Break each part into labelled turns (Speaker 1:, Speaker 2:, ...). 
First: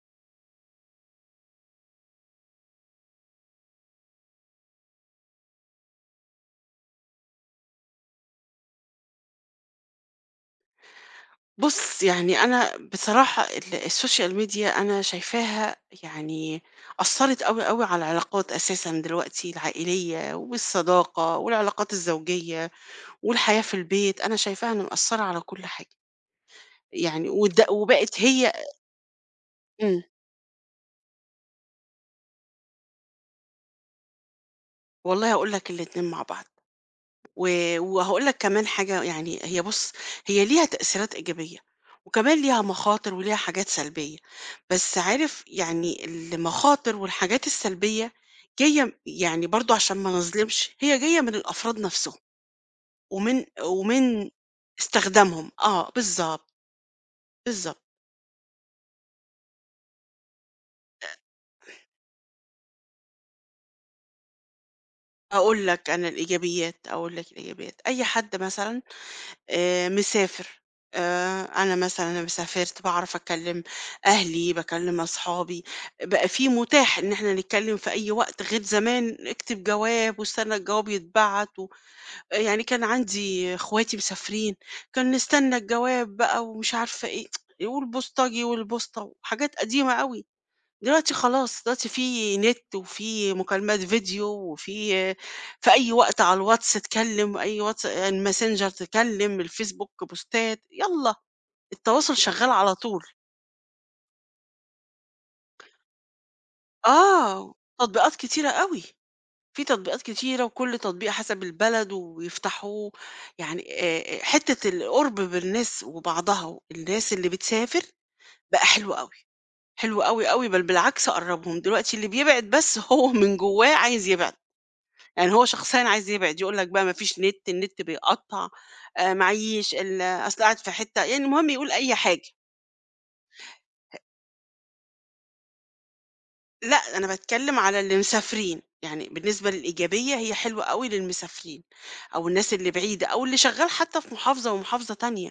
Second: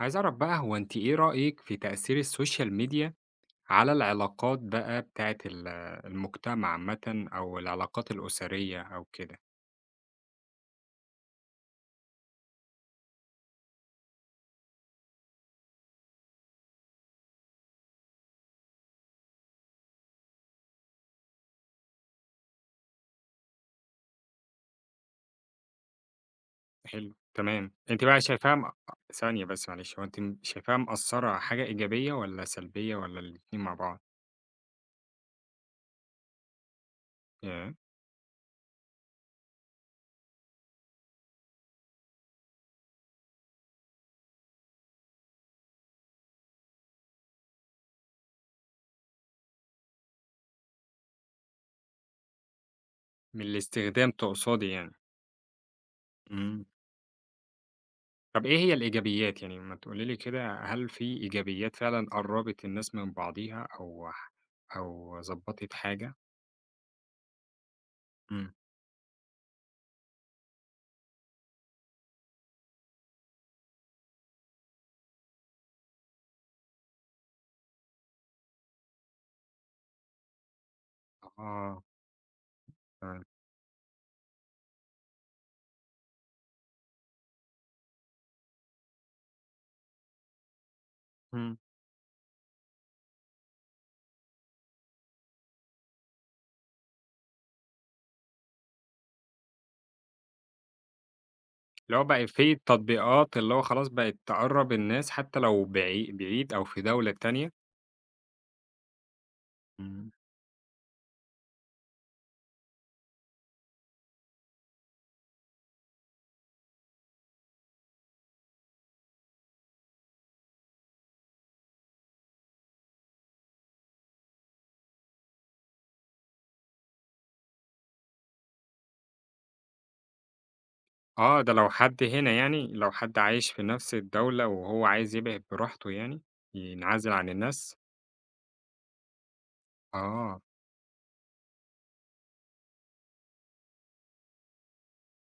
Speaker 1: عايز أعرف بقى هو أنتِ إيه رأيِك في تأثير السوشيال ميديا على العلاقات بقى بتاعة المجتمع عامةً، أو العلاقات الأسرية، أو كده؟
Speaker 2: بُص، يعني أنا بصراحة ال الsocial media أنا شايفاها يعني أثّرت أوي، أوي على العلاقات أساسًا دلوقتي العائلية والصداقة والعلاقات الزوجية والحياة في البيت، أنا شايفاها إنها مأثّرة على كل حاجة،
Speaker 1: حلو،
Speaker 2: يعني ود
Speaker 1: تمام. أنتِ
Speaker 2: وبقت
Speaker 1: بقى
Speaker 2: هي
Speaker 1: شايفاها ثانية بس معلش،
Speaker 2: إمم،
Speaker 1: هو أنتِ شايفاها مأثّرة حاجة إيجابية والّا سلبية والّا الاتنين مع بعض؟
Speaker 2: والله هاقول لك الاتنين مع بعض. و
Speaker 1: ياه!
Speaker 2: وهاقول لك كمان حاجة يعني هي بُص، هي ليها تأثيرات إيجابية، وكمان ليها مخاطر وليها حاجات سلبية، بس عارف يعني المخاطر والحاجات السلبية جاية يعني برضه عشان ما نظلمش، هي جاية من الأفراد نفسهم،
Speaker 1: من
Speaker 2: ومن
Speaker 1: الاستخدام
Speaker 2: ومن
Speaker 1: تقصدي يعني.
Speaker 2: استخدامهم، آه بالضبط،
Speaker 1: إمم.
Speaker 2: بالضبط.
Speaker 1: طب إيه هي الإيجابيات؟ يعني ما تقولي لي كده، هل في إيجابيات فعلًا قرّبت الناس من بعضيها، أو أو
Speaker 2: أقول
Speaker 1: ضبّطت
Speaker 2: لك أنا
Speaker 1: حاجة؟
Speaker 2: الإيجابيات، أقول لك الإيجابيات، أي حد
Speaker 1: إمم.
Speaker 2: مثلًا مسافر، أنا مثلًا لمّا سافرت باعرف أكلّم أهلي، باكلّم أصحابي، بقى في متاح إن إحنا نتكلّم في أي وقت غير زمان اكتب جواب واستنى الجواب يتبعت
Speaker 1: آه،
Speaker 2: يعني كان
Speaker 1: تمام.
Speaker 2: عندي إخواتي مسافرين، كان نستنى الجواب بقى ومش عارفة إيه، والبوسطجي والبوسطة وحاجات قديمة أوي. دلوقتي
Speaker 1: إمم.
Speaker 2: خلاص، دلوقتي في نت وفي مكالمات فيديو وفي أي وقت على الواتس تكلّم، أي واتس الماسنجر تكلّم، الفيسبوك بوستات، يالّا
Speaker 1: اللي هو
Speaker 2: التواصل
Speaker 1: بقى
Speaker 2: شغّال
Speaker 1: في
Speaker 2: على طول.
Speaker 1: تطبيقات اللي هو خلاص بقت تقرّب الناس، حتى لو بعيد أو في دولة
Speaker 2: آه،
Speaker 1: تانية.
Speaker 2: تطبيقات كتيرة أوي، في تطبيقات
Speaker 1: إمم.
Speaker 2: كتيرة وكل تطبيق حسب البلد ويفتحوه، يعني حتّة القُرب بالناس وبعضها، الناس اللي بتسافر بقى حلو أوي، حلو أوي، أوي، بل بالعكس قرّبهم، دلوقتي اللي بيبعد بس هو من جوّاه عايز يبعد. يعني هو شخصيًا عايز يبعد، يقول لك بقى ما فيش نت، النت بيقطّع، معييش، أصل قاعد في حتّة يعني
Speaker 1: آه،
Speaker 2: المهم
Speaker 1: ده لو
Speaker 2: يقول أي
Speaker 1: حد
Speaker 2: حاجة.
Speaker 1: هنا يعني، لو حد عايش في نفس الدولة وهو عايز يبعد براحته يعني،
Speaker 2: لأ، أنا
Speaker 1: ينعزل عن
Speaker 2: باتكلّم
Speaker 1: الناس.
Speaker 2: على اللي مسافرين، يعني بالنسبة للإيجابية هي
Speaker 1: آه،
Speaker 2: حلوة أوي للمسافرين أو الناس اللي بعيدة أو اللي شغّال حتّى في محافظة ومحافظة تانية،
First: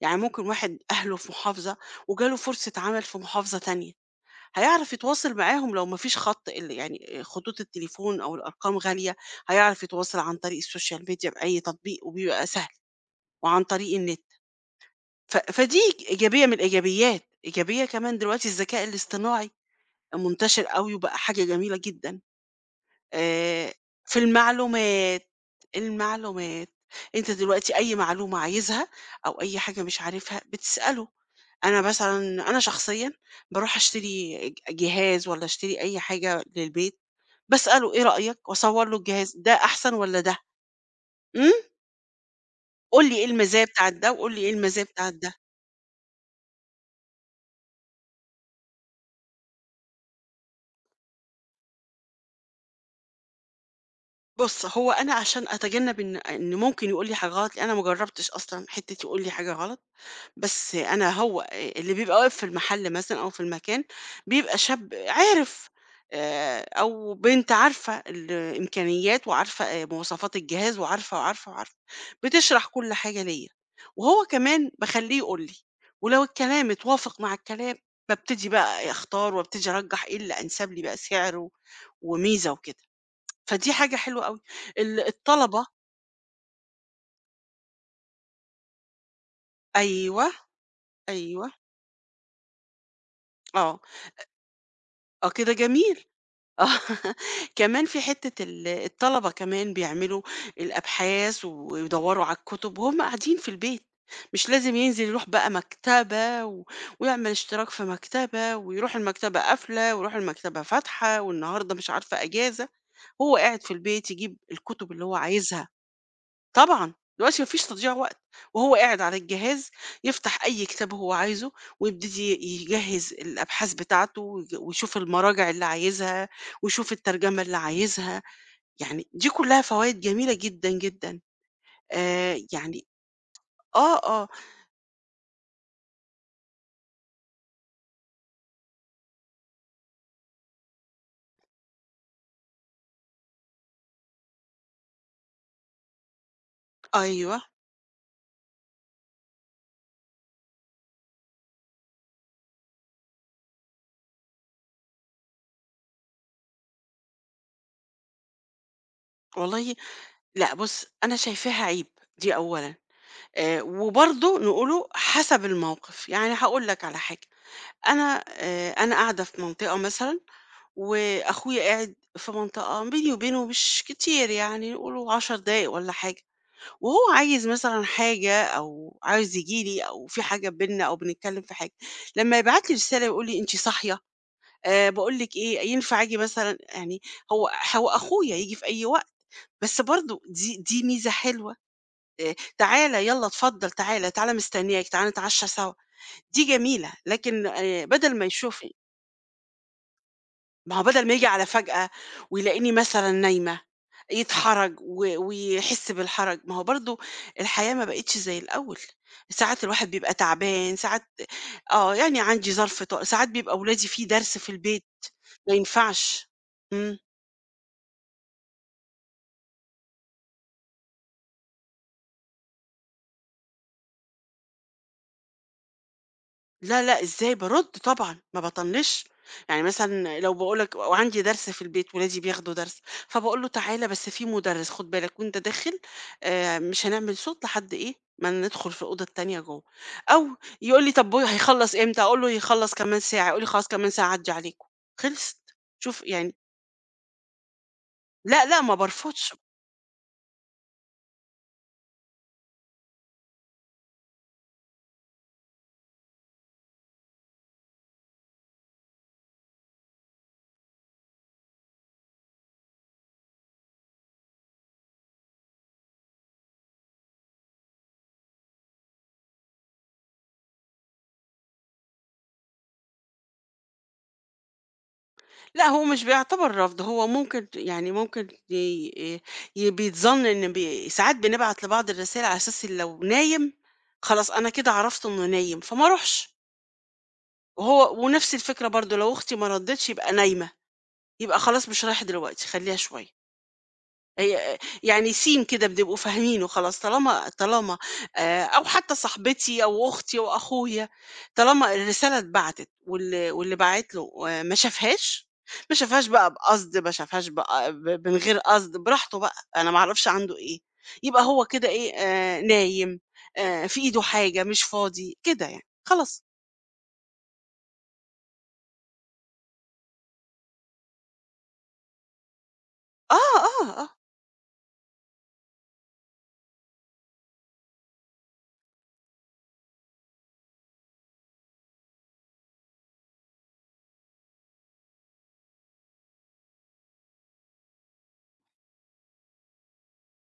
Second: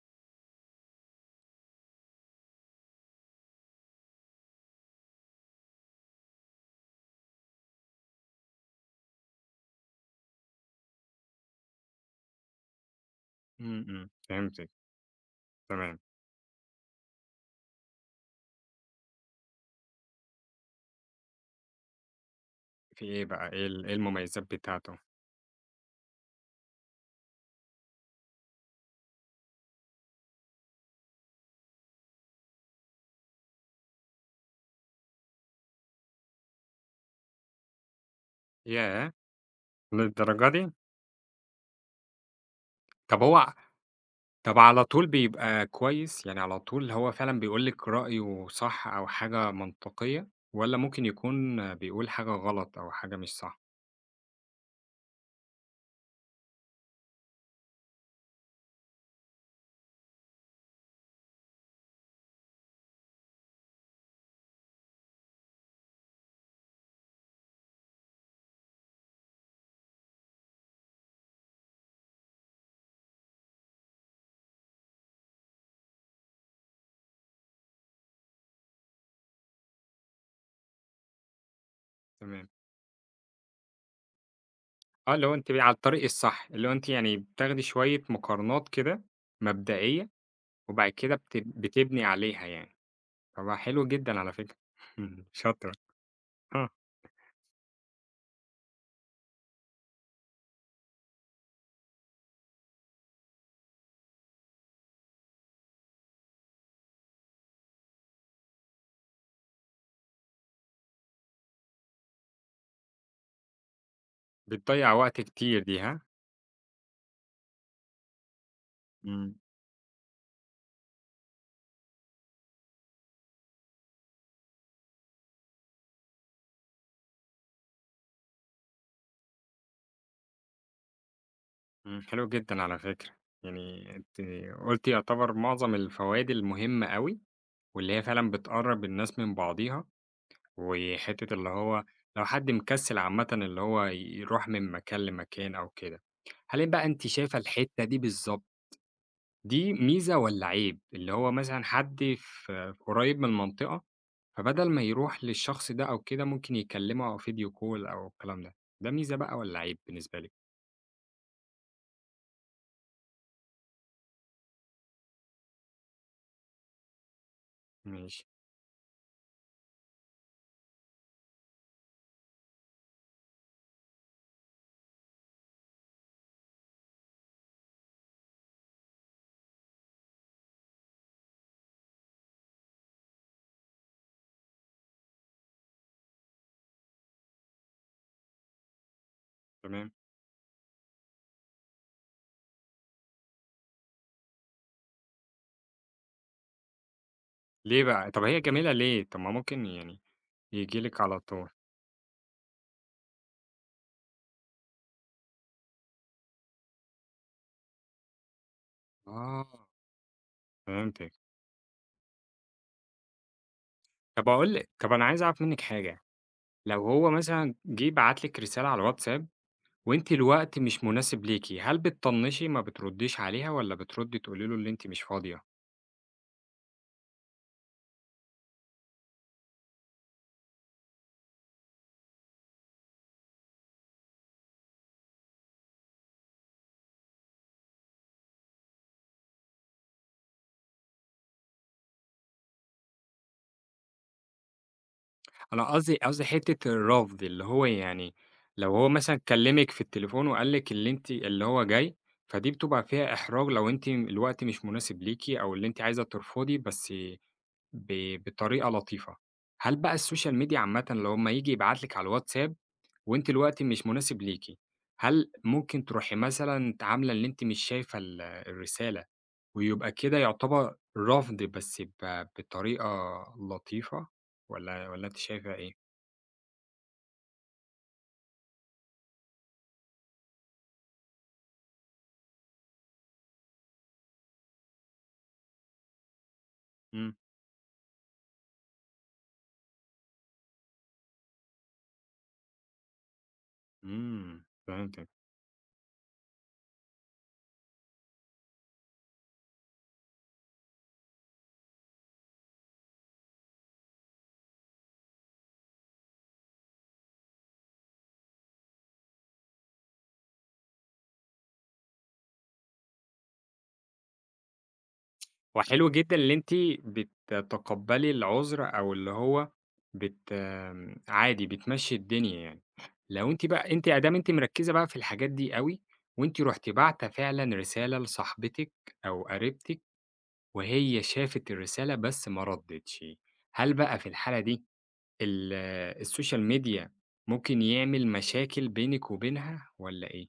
Speaker 2: يعني ممكن واحد أهله في محافظة وجاله فرصة عمل في محافظة تانية، هيعرف يتواصل معاهم لو ما فيش خَط يعني خطوط التليفون أو الأرقام غالية، هيعرف يتواصل عن طريق السوشيال ميديا بأي تطبيق وبيبقى سهل وعن
Speaker 1: إمم،
Speaker 2: طريق
Speaker 1: إمم،
Speaker 2: النت.
Speaker 1: فهمتِك،
Speaker 2: ف فدي
Speaker 1: تمام.
Speaker 2: إيجابية من الإيجابيات، إيجابية كمان دلوقتي الذكاء الاصطناعي منتشر أوي وبقى حاجة جميلة جدًا،
Speaker 1: في إيه بقى، إيه
Speaker 2: آآ
Speaker 1: إيه
Speaker 2: في
Speaker 1: المميزات بتاعته؟
Speaker 2: المعلومات، المعلومات، أنت دلوقتي أي معلومة عايزها أو أي حاجة مش عارفها بتسأله، أنا مثلًا أنا شخصيًا باروح أشتري جهاز والّا أشتري أي حاجة للبيت، باسأله إيه رأيك وأصور له
Speaker 1: ياه!
Speaker 2: الجهاز، ده أحسن والّا ده؟
Speaker 1: للدرجة دي!
Speaker 2: إمم، قُل لي
Speaker 1: طب
Speaker 2: إيه
Speaker 1: هو
Speaker 2: المزايا بتاعة ده وقُل لي إيه
Speaker 1: طب على
Speaker 2: المزايا
Speaker 1: طول
Speaker 2: بتاعة ده.
Speaker 1: بيبقى كويس؟ يعني على طول هو فعلًا بيقول لِك رأيه صح أو حاجة منطقية، والّا ممكن يكون بيقول حاجة غلط أو حاجة مش صح؟
Speaker 2: بُص، هو أنا عشان أتجنب إن ممكن يقول لي حاجة غلط، لأن أنا ما جرّبتش أصلًا حتّة يقول لي حاجة غلط، بس أنا هو اللي بيبقى واقف في المحل مثلًا أو في المكان، بيبقى شاب عارف أو بنت عارفة الإمكانيات وعارفة مواصفات الجهاز وعارفة، وعارفة، وعارفة، بتشرح كل حاجة ليّا، وهو كمان باخلّيه يقول لي، ولو الكلام اتوافق مع الكلام، بابتدي بقى أختار وابتدي أرجّح إيه اللي أنسب لي بقى سعر
Speaker 1: تمام.
Speaker 2: وميزة وكده. فدي حاجة حلوة أوي. ال
Speaker 1: آه، اللي هو أنتِ
Speaker 2: الطلبة
Speaker 1: على الطريق الصح، اللي هو أنتِ يعني بتاخدي شوية مقارنات كده مبدئية،
Speaker 2: أيوه،
Speaker 1: وبعد كده
Speaker 2: أيوه،
Speaker 1: بتبني عليها يعني. طب ما
Speaker 2: آه،
Speaker 1: حلو جدًا على فكرة،
Speaker 2: آه كده
Speaker 1: شاطرة،
Speaker 2: جميل.
Speaker 1: آه.
Speaker 2: آه كمان في حتّة ال الطلبة كمان بيعملوا الأبحاث ويدوّروا على الكُتب وهُم قاعدين في البيت، مش لازم ينزل يروح بقى مكتبة ويعمل اشتراك في مكتبة ويروح المكتبة قافلة ويروح المكتبة فاتحة والنهارده مش عارفة أجازة، هو قاعد في البيت يجيب الكُتب
Speaker 1: بتضيّع
Speaker 2: اللي هو
Speaker 1: وقت كتير
Speaker 2: عايزها.
Speaker 1: دي ها؟
Speaker 2: طبعًا، دلوقتي ما فيش تضييع وقت، وهو قاعد على
Speaker 1: إمم،
Speaker 2: الجهاز يفتح أي كتاب هو عايزه ويبتدي يجهّز الأبحاث بتاعته ويشوف المراجع اللي عايزها ويشوف الترجمة اللي عايزها، يعني دي كلّها فوايد جميلة جدًا، جدًا.
Speaker 1: إمم، حلو جدًا على
Speaker 2: يعني
Speaker 1: فكرة. يعني
Speaker 2: آه،
Speaker 1: أنتِ
Speaker 2: آه،
Speaker 1: قُلتِ يعتبر معظم الفوائد المهمة أوي، واللي هي فعلًا بتقرّب الناس من بعضيها، وحتة اللي هو لو حد مكسل عامةً اللي هو يروح من مكان لمكان أو كده. هل بقى أنتِ شايفة
Speaker 2: أيوه،
Speaker 1: الحتة دي بالضبط دي ميزة والّا عيب؟ اللي هو مثلًا حد في قريب من المنطقة، فبدل ما يروح للشخص ده أو كده ممكن يكلمه أو فيديو كول أو الكلام ده، ده ميزة بقى والّا
Speaker 2: والله
Speaker 1: عيب بالنسبة لِك؟
Speaker 2: لأ بُص، أنا شايفاها عيب دي أولًا، وبرضه نقوله حسب الموقف، يعني هاقول لك على حاجة، أنا
Speaker 1: ماشي،
Speaker 2: أنا قاعدة في منطقة مثلًا وأخويا قاعد في منطقة بيني وبينه مش كتير يعني نقوله 10 دقايق ولا حاجة وهو عايز مثلا حاجة أو عايز يجيلي أو في حاجة بينا أو بنتكلم في حاجة لما يبعت لي رسالة يقول لي أنت صاحية أه بقول لك إيه ينفع أجي مثلا يعني هو هو أخويا يجي في أي وقت بس
Speaker 1: تمام.
Speaker 2: برضو دي ميزة حلوة آه، تعالى يلا اتفضل تعالى تعالى مستنياك تعالى نتعشى سوا دي جميلة لكن
Speaker 1: ليه
Speaker 2: آه،
Speaker 1: بقى؟
Speaker 2: بدل
Speaker 1: طب
Speaker 2: ما
Speaker 1: هي
Speaker 2: يشوف
Speaker 1: جميلة ليه؟ طب ما ممكن يعني
Speaker 2: ما
Speaker 1: ييجي
Speaker 2: هو
Speaker 1: لِك
Speaker 2: بدل ما
Speaker 1: على
Speaker 2: ييجي على
Speaker 1: طول.
Speaker 2: فجأة ويلاقيني مثلًا نايمة، يتحرج ويحس بالحرج، ما هو برضه الحياة ما بقِتش زي الأول،
Speaker 1: آه،
Speaker 2: ساعات الواحد بيبقى تعبان، ساعات
Speaker 1: فهمتِك.
Speaker 2: آه، يعني عندي ظرف ساعات بيبقى ولادي في
Speaker 1: طب
Speaker 2: درس في
Speaker 1: أقول لِك
Speaker 2: البيت،
Speaker 1: طب أنا عايز أعرف
Speaker 2: ما
Speaker 1: منِّك حاجة،
Speaker 2: ينفعش.
Speaker 1: لو
Speaker 2: إمم.
Speaker 1: هو مثلًا جه بعت لِك رسالة على الواتساب وأنتِ الوقت مش مناسب ليكِ، هل بتطنشي ما بترديش عليها، والّا بتردي تقولي له اللي أنتِ مش فاضية؟
Speaker 2: لا، لأ، إزاي بارُد طبعًا، ما باطنّش، يعني مثلًا لو باقول لك وعندي درس في البيت، ولادي بياخدوا درس، فباقول له: "تعالَ بس في مُدرِّس خُد بالك وأنت داخل مش هنعمل صوت لحد إيه، ما ندخل في الأوضة التانية جوّه." أو يقول لي: "طب و هيخلّص إمتى؟" أقول له: "هيخلّص كمان ساعة." يقول لي: "خلاص كمان ساعة أعدّي عليكم." خلصت،
Speaker 1: أنا قصدي
Speaker 2: شوف
Speaker 1: قصدي
Speaker 2: يعني
Speaker 1: حتّة الرفض، اللي هو يعني
Speaker 2: لأ، لأ، ما
Speaker 1: لو هو مثلًا
Speaker 2: بارفضش.
Speaker 1: كلّمِك في التليفون وقال لِك اللي أنتِ اللي هو جاي، فدي بتبقى فيها إحراج لو أنتِ الوقت مش مناسب ليكِ، أو اللي أنتِ عايزة ترفضي بس بطريقة لطيفة. هل بقى السوشيال ميديا عامةً لو أمّا ييجي يبعت لِك على الواتساب وأنتِ الوقت مش مناسب ليكِ، هل ممكن تروحي مثلًا عاملة اللي أنتِ مش شايفة الرسالة، ويبقى كده يعتبر رفض بس بطريقة لطيفة، والّا أنتِ شايفة
Speaker 2: لأ،
Speaker 1: إيه؟
Speaker 2: هو مش بيعتبر رفض، هو ممكن يعني ممكن ي ي بيتظن إن ساعات بنبعت لبعض الرسايل على أساس إن لو نايم، خلاص أنا كده عرفت إنه نايم، فما أروحش،
Speaker 1: إمم،
Speaker 2: وهو ونفس الفكرة برضه لو أختي ما ردِّتش يبقى نايمة، يبقى خلاص مش رايح دلوقتي خلّيها شوية.
Speaker 1: إمم،
Speaker 2: هي
Speaker 1: فهمتِك.
Speaker 2: يعني سيم كده بنبقوا فاهمينه خلاص طالما أو حتى صاحبتي أو أختي وأخويا، طالما الرسالة اتبعتت وال واللي باعت له آه، ما شافهاش، ما شافهاش بقى بقصد، ما شافهاش بقى من غير قصد، براحته بقى، أنا ما أعرفش عنده إيه، يبقى هو كده إيه، نايم، في إيده حاجة، مش فاضي، كده يعني،
Speaker 1: وحلو جدًا
Speaker 2: خلاص.
Speaker 1: اللي أنتِ بتتقبّلي العذر، أو اللي هو بت آمم، عادي بتمشّي الدنيا يعني.
Speaker 2: آه،
Speaker 1: لو أنتِ
Speaker 2: آه،
Speaker 1: بقى أنتِ
Speaker 2: آه.
Speaker 1: أدام أنتِ مركّزة بقى في الحاجات دي أوي، وأنتِ رُحتِ باعتة فعلًا رسالة لصاحبتِك أو قريبتِك، وهي شافت الرسالة بس ما ردِّتش، هل بقى في الحالة دي ال السوشيال ميديا ممكن يعمل مشاكل بينِك وبينها والّا إيه؟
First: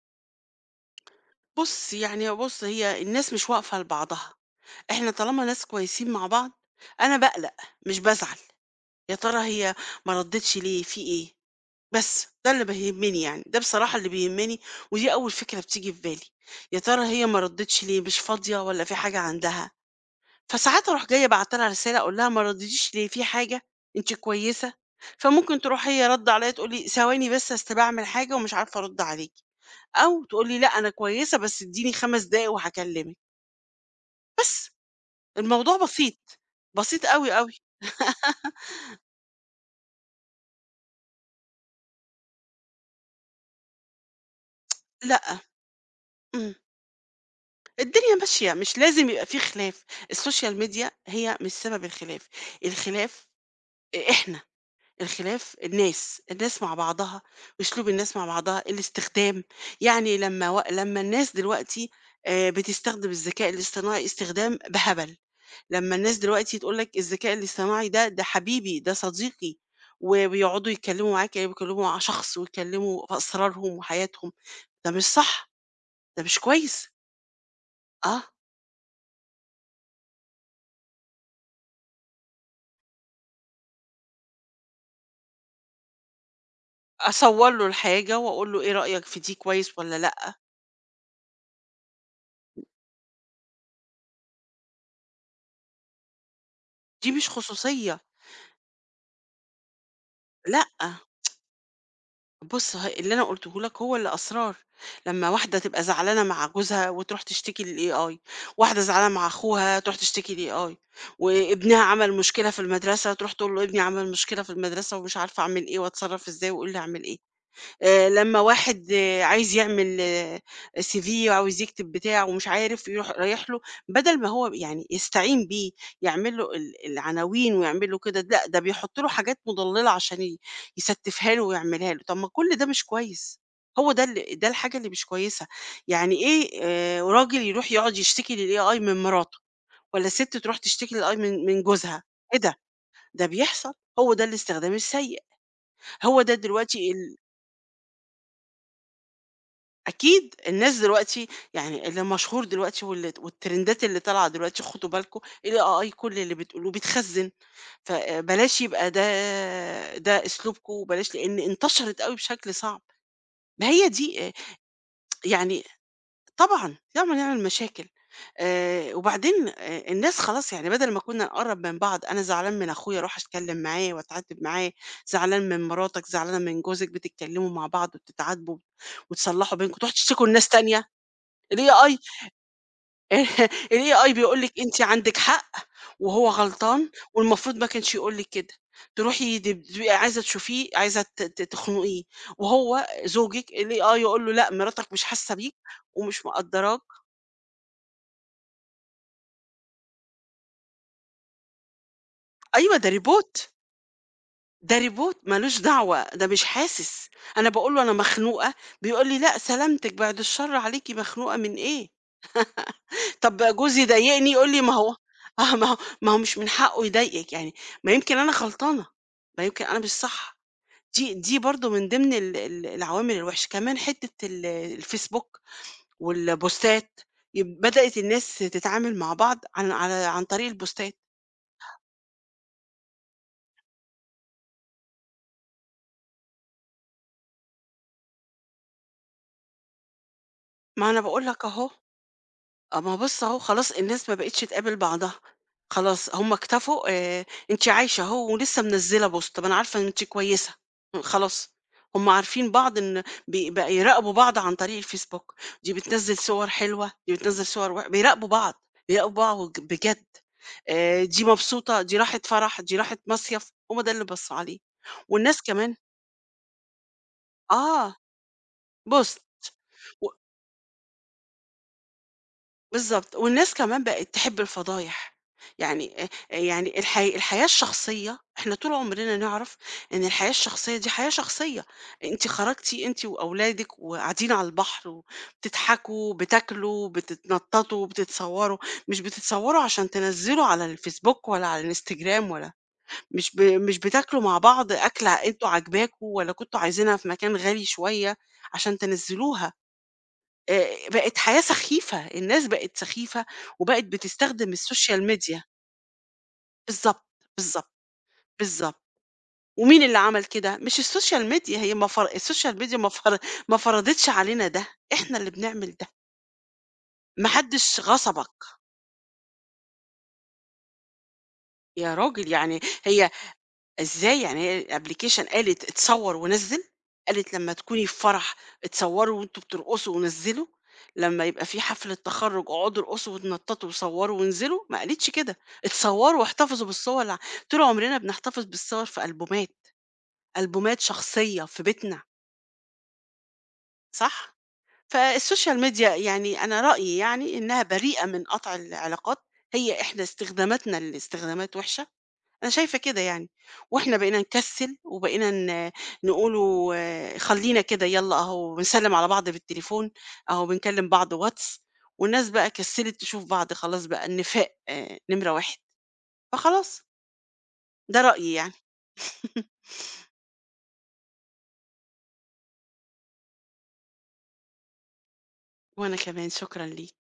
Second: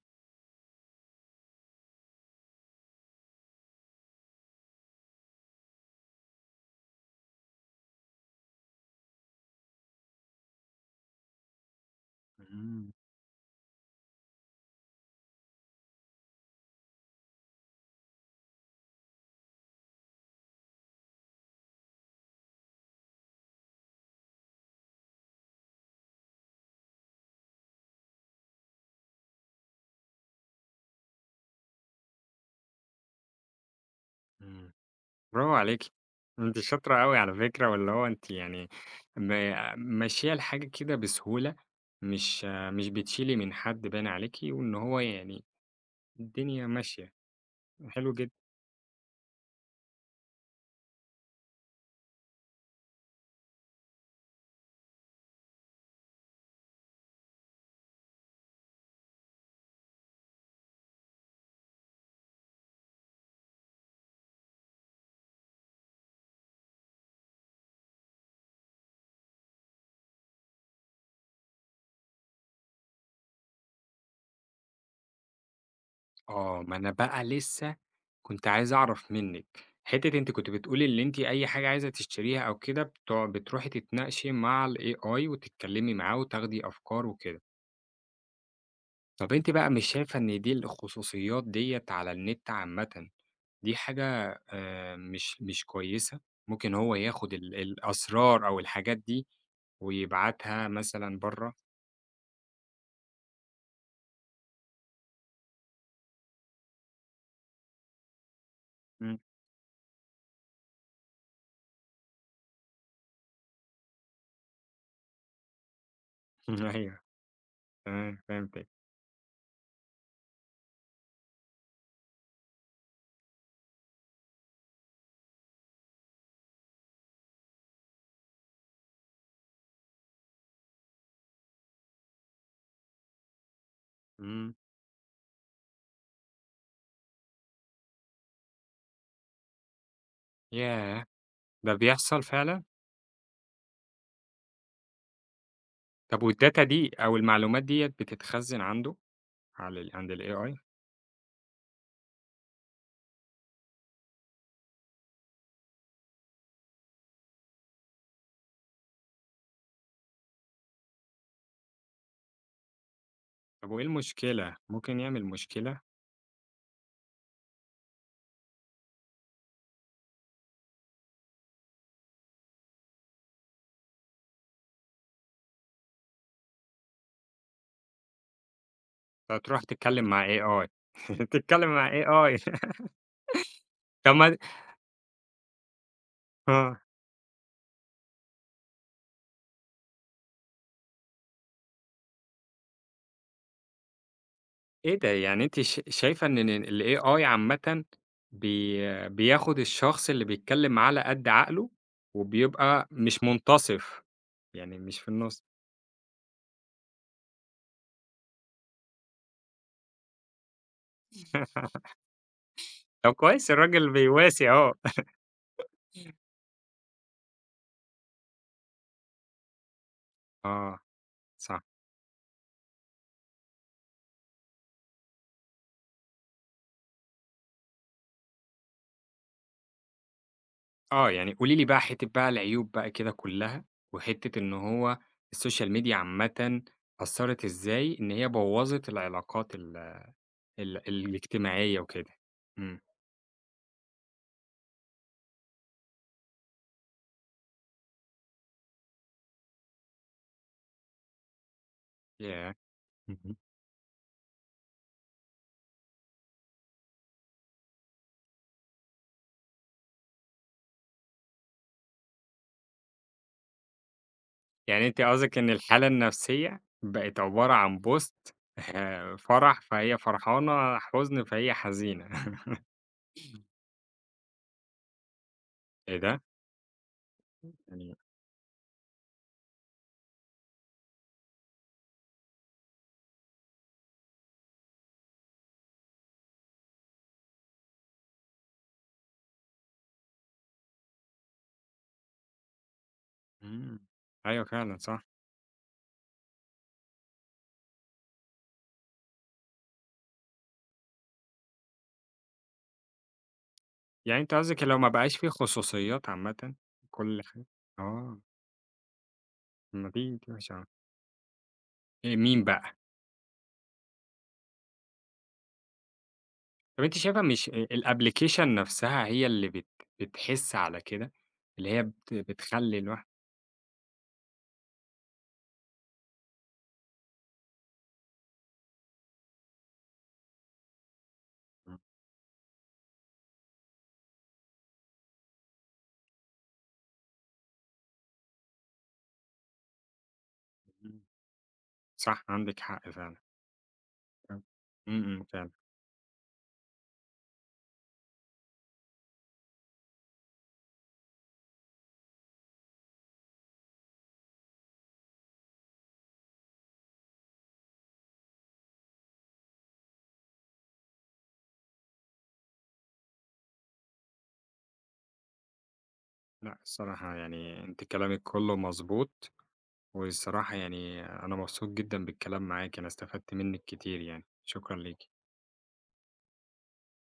Speaker 2: بُص، يعني بُص، هي الناس مش واقفة لبعضها. إحنا طالما ناس كويسين مع بعض، أنا باقلق مش بازعل، يا ترى هي ما ردِّتش ليه، في إيه؟ بس ده اللي
Speaker 1: إمم،
Speaker 2: بيهمني يعني، ده بصراحة اللي بيهمني، ودي أول فكرة بتيجي في بالي، يا ترى هي ما ردِّتش ليه، مش فاضية والّا في حاجة عندها؟ فساعات أروح جاية باعتة لها رسالة أقول لها ما رديتيش ليه، في حاجة، أنتِ كويسة؟ فممكن تروح هي رادة عليَّ تقول لي ثواني بس أصل باعمل حاجة ومش عارفة أرد عليكِ، أو تقول لي لأ أنا كويسة بس اديني 5 دقايق وهاكلمِك، بس.
Speaker 1: إمم. برافو
Speaker 2: الموضوع
Speaker 1: عليكِ،
Speaker 2: بسيط،
Speaker 1: أنتِ شاطرة
Speaker 2: بسيط
Speaker 1: أوي على
Speaker 2: أوي، أوي.
Speaker 1: فكرة، واللي هو أنتِ يعني م ماشية الحاجة كده بسهولة، مش بتشيلي من حد باين عليكِ، وإن هو
Speaker 2: لأ،
Speaker 1: يعني
Speaker 2: إمم،
Speaker 1: الدنيا ماشية.
Speaker 2: الدنيا
Speaker 1: حلو جدًا.
Speaker 2: ماشية، مش لازم يبقى في خلاف. السوشيال ميديا هي مش سبب الخلاف، الخلاف إحنا، الخلاف الناس، الناس مع بعضها وأسلوب الناس مع بعضها، الاستخدام. يعني لمّا الناس دلوقتي بتستخدم الذكاء الاصطناعي استخدام بهبل، لمّا الناس دلوقتي تقول لك الذكاء الاصطناعي ده، ده حبيبي، ده صديقي، و ويقعدوا يتكلموا معاك كأنهم بيكلموا مع شخص ويتكلموا في أسرارهم وحياتهم. ده مش صح، ده مش
Speaker 1: آه، ما
Speaker 2: كويس.
Speaker 1: أنا بقى لسه
Speaker 2: آه.
Speaker 1: كنت عايز أعرف منِّك، حتة أنتِ كنتِ بتقولي اللي أنتِ أي حاجة عايزة تشتريها أو كده بتوع بتروحي تتناقشي مع الAI وتتكلمي معاه وتاخدي أفكار وكده.
Speaker 2: أصوّر له الحاجة وأقول له إيه رأيك في
Speaker 1: طَب
Speaker 2: دي
Speaker 1: أنتِ بقى
Speaker 2: كويس
Speaker 1: مش
Speaker 2: والّا
Speaker 1: شايفة
Speaker 2: لأ،
Speaker 1: إن دي الخصوصيات ديّة على النت عامةً دي حاجة مش كويسة، ممكن هو
Speaker 2: دي مش
Speaker 1: ياخد
Speaker 2: خصوصية،
Speaker 1: الأسرار أو الحاجات دي
Speaker 2: لأ.
Speaker 1: ويبعتها مثلًا برّه.
Speaker 2: بُص اللي أنا قُلته لك هو اللي أسرار، لمّا واحدة تبقى زعلانة مع جوزها وتروح تشتكي للAI، واحدة زعلانة
Speaker 1: إمم،
Speaker 2: مع أخوها تروح تشتكي للAI، وابنها عمل مشكلة في المدرسة تروح تقول له ابني عمل مشكلة في المدرسة ومش عارفة أعمل إيه وأتصرّف إزاي وقُل لي
Speaker 1: أيوه،
Speaker 2: أعمل إيه.
Speaker 1: تمام،
Speaker 2: لمّا
Speaker 1: فهمتِك.
Speaker 2: واحد آه، عايز يعمل CV وعاوز يكتب بتاع ومش عارف، رايح له بدل ما هو يعني يستعين بيه، يعمل له العناوين ويعمل له كده، لأ ده بيحُط له حاجات مُضلِّلة عشان يستفها له ويعملها له، طب ما كل ده مش كويس، هو ده
Speaker 1: إمم،
Speaker 2: الحاجة اللي مش كويسة، يعني إيه راجل يروح يقعد يشتكي للAI من مراته، والّا سِت تروح تشتكي
Speaker 1: ياه!
Speaker 2: للAI من
Speaker 1: ده
Speaker 2: جوزها،
Speaker 1: بيحصل
Speaker 2: إيه ده!
Speaker 1: فعلًا؟
Speaker 2: ده بيحصل، هو ده الاستخدام السيء، هو
Speaker 1: طب
Speaker 2: ده
Speaker 1: والdata دي
Speaker 2: دلوقتي
Speaker 1: أو المعلومات ديّة بتتخزن عنده على عند
Speaker 2: أكيد
Speaker 1: الAI؟
Speaker 2: الناس دلوقتي يعني اللي مشهور دلوقتي وال والترندات اللي طالعة دلوقتي خدوا بالكم الAI كل اللي بتقولوه بيتخزّن، فبلاش يبقى ده أسلوبكم وبلاش لإن انتشرت أوي بشكل صعب. ما
Speaker 1: طب وإيه
Speaker 2: هي دي
Speaker 1: المشكلة؟ ممكن يعمل
Speaker 2: يعني
Speaker 1: مشكلة؟
Speaker 2: طبعًا، طبعًا نعمل مشاكل وبعدين الناس خلاص يعني بدل ما كنا نقرّب من بعض، أنا زعلان من أخويا أروح أتكلم معاه وأتعاتب معاه، زعلان من مراتك، زعلانة من جوزك، بتتكلموا مع بعض وبتتعاتبوا وتصلّحوا
Speaker 1: فتروح
Speaker 2: بينكم، تروحوا
Speaker 1: تتكلم مع
Speaker 2: تشتكوا لناس
Speaker 1: AI.
Speaker 2: تانية.
Speaker 1: تتكلم مع
Speaker 2: الAI
Speaker 1: AI.
Speaker 2: الAI
Speaker 1: طب ما
Speaker 2: بيقول لِك أنتِ عندِك حق وهو
Speaker 1: آه.
Speaker 2: غلطان والمفروض ما كانش يقول لِك كده، تروحي تبقي عايزة تشوفيه، عايزة ت ت تخنقيه، وهو زوجِك الAI يقول له لأ مراتك
Speaker 1: إيه
Speaker 2: مش
Speaker 1: ده!
Speaker 2: حاسة
Speaker 1: يعني
Speaker 2: بيك
Speaker 1: أنتِ
Speaker 2: ومش
Speaker 1: شايفة إن
Speaker 2: مقدّراك
Speaker 1: الAI عامةً بي بياخد الشخص اللي بيتكلم معاه على قد عقله،
Speaker 2: أيوه ده
Speaker 1: وبيبقى مش
Speaker 2: Robot
Speaker 1: منتصف،
Speaker 2: ده
Speaker 1: يعني مش في
Speaker 2: Robot
Speaker 1: النُص.
Speaker 2: مالوش دعوة، ده مش حاسس، أنا باقول له أنا مخنوقة، بيقول لي لأ سلامتِك بعد الشر عليكِ مخنوقة من إيه؟
Speaker 1: طب
Speaker 2: طب
Speaker 1: كويس،
Speaker 2: جوزي
Speaker 1: الراجل
Speaker 2: ضايقني
Speaker 1: بيواسي
Speaker 2: يقول لي: "ما
Speaker 1: أهو.
Speaker 2: هو آه ما هو مش من حقه يضايقِك يعني، ما يمكن أنا غلطانة، ما يمكن أنا مش صح."
Speaker 1: آه،
Speaker 2: دي
Speaker 1: صح.
Speaker 2: برضه من ضمن ال العوامل الوحشة، كمان حتّة الفيسبوك والبوستات، بدأت الناس تتعامل مع بعض عن طريق البوستات،
Speaker 1: آه، يعني قولي لي بقى حتّة بقى العيوب بقى كده كلّها، وحتّة إن هو السوشيال ميديا عامةً أثّرت إزاي إن هي بوّظت العلاقات ال
Speaker 2: ما أنا باقول لك أهو.
Speaker 1: الاجتماعية وكده؟ إمم،
Speaker 2: أما بُص أهو خلاص الناس ما بقِتش تقابل بعضها، خلاص هُم اكتفوا أنتِ عايشة أهو ولسه منزّلة بوست، ما أنا عارفة إن أنتِ كويسة، خلاص هُم عارفين
Speaker 1: ياه!
Speaker 2: بعض إن بقى يراقبوا بعض عن طريق الفيسبوك، دي بتنزّل صور حلوة، دي بتنزّل صور بيراقبوا بعض، بيراقبوا بعض بجد، دي مبسوطة، دي راحت فرح، دي راحت مصيف، هو ده اللي بصّوا عليه،
Speaker 1: يعني أنتِ قصدِك
Speaker 2: والناس
Speaker 1: إن
Speaker 2: كمان
Speaker 1: الحالة النفسية بقت عبارة عن
Speaker 2: آه
Speaker 1: post،
Speaker 2: بوست
Speaker 1: فرح فهي
Speaker 2: و
Speaker 1: فرحانة، حزن فهي حزينة.
Speaker 2: بالضبط، والناس كمان بقت تحب الفضايح،
Speaker 1: إيه
Speaker 2: يعني
Speaker 1: ده!
Speaker 2: يعني الحياة
Speaker 1: يعني
Speaker 2: الشخصية إحنا طول عمرنا نعرف إن الحياة الشخصية دي حياة شخصية، أنتِ خرجتِ أنتِ وأولادِك وقاعدين على البحر وبتضحكوا، بتاكلوا، بتتنططوا، بتتصوروا، مش بتتصوروا عشان تنزّلوا على الفيسبوك ولا على الإنستجرام ولا مش
Speaker 1: إمم،
Speaker 2: بتاكلوا مع
Speaker 1: أيوه
Speaker 2: بعض
Speaker 1: فعلًا صح.
Speaker 2: أكلة أنتم عاجباكم، والّا كنتم عايزينها في مكان غالي شوية عشان تنزّلوها. بقت حياة سخيفة، الناس بقت سخيفة وبقت
Speaker 1: يعني أنتِ
Speaker 2: بتستخدم
Speaker 1: قصدِك لو ما
Speaker 2: السوشيال
Speaker 1: بقاش في
Speaker 2: ميديا
Speaker 1: خصوصيات عامةً،
Speaker 2: بالضبط،
Speaker 1: كل حاجة.
Speaker 2: بالضبط،
Speaker 1: آه،
Speaker 2: بالضبط.
Speaker 1: طب
Speaker 2: ومين
Speaker 1: ما
Speaker 2: اللي
Speaker 1: دي
Speaker 2: عمل
Speaker 1: دي وحشة
Speaker 2: كده؟
Speaker 1: أوي.
Speaker 2: مش السوشيال ميديا، هي ما فر
Speaker 1: مين
Speaker 2: السوشيال
Speaker 1: بقى؟
Speaker 2: ميديا ما فر ما فرضتش علينا ده، إحنا اللي بنعمل ده،
Speaker 1: طب أنتِ شايفة
Speaker 2: ما
Speaker 1: مش
Speaker 2: حدش
Speaker 1: الapplication
Speaker 2: غصبك
Speaker 1: نفسها هي اللي بتحِس على كده، اللي هي
Speaker 2: يا راجل، يعني
Speaker 1: بتخلّي الواحد
Speaker 2: هي إزاي يعني هي الأبلكيشن قالت اتصوّر ونزّل؟ قالت لمّا تكوني في فرح اتصوّروا وأنتم بترقصوا ونزّلوا، لمّا يبقى في حفلة تخرُّج اقعدوا ارقصوا واتنطّطوا وصوّروا وانزلوا؟ ما قالتش كده، اتصوّروا واحتفظوا بالصور طول عمرنا بنحتفظ بالصور في ألبومات، ألبومات
Speaker 1: إمم،
Speaker 2: شخصية في بيتنا،
Speaker 1: صح، عندِك حق فعلًا.
Speaker 2: صح؟
Speaker 1: إمم، إمم، فعلًا.
Speaker 2: فالسوشيال ميديا يعني أنا رأيي يعني إنها بريئة من قطع العلاقات، هي إحنا استخداماتنا لاستخدامات وِحشة أنا شايفة كده يعني، وإحنا بقينا نكسّل وبقينا نقولوا خلّينا كده يالّا أهو بنسلّم على بعض بالتليفون، أهو بنكلّم بعض واتس، والناس بقى كسّلت تشوف بعض خلاص بقى النفاق نمرة 1
Speaker 1: لأ،
Speaker 2: فخلاص،
Speaker 1: الصراحة يعني أنتِ
Speaker 2: ده
Speaker 1: كلامِك
Speaker 2: رأيي يعني.
Speaker 1: كله مضبوط، والصراحة يعني أنا مبسوط جدًا بالكلام معاكِ، أنا استفدت منِّك كتير يعني، شكرًا ليكِ.
Speaker 2: وأنا كمان شكرًا ليك.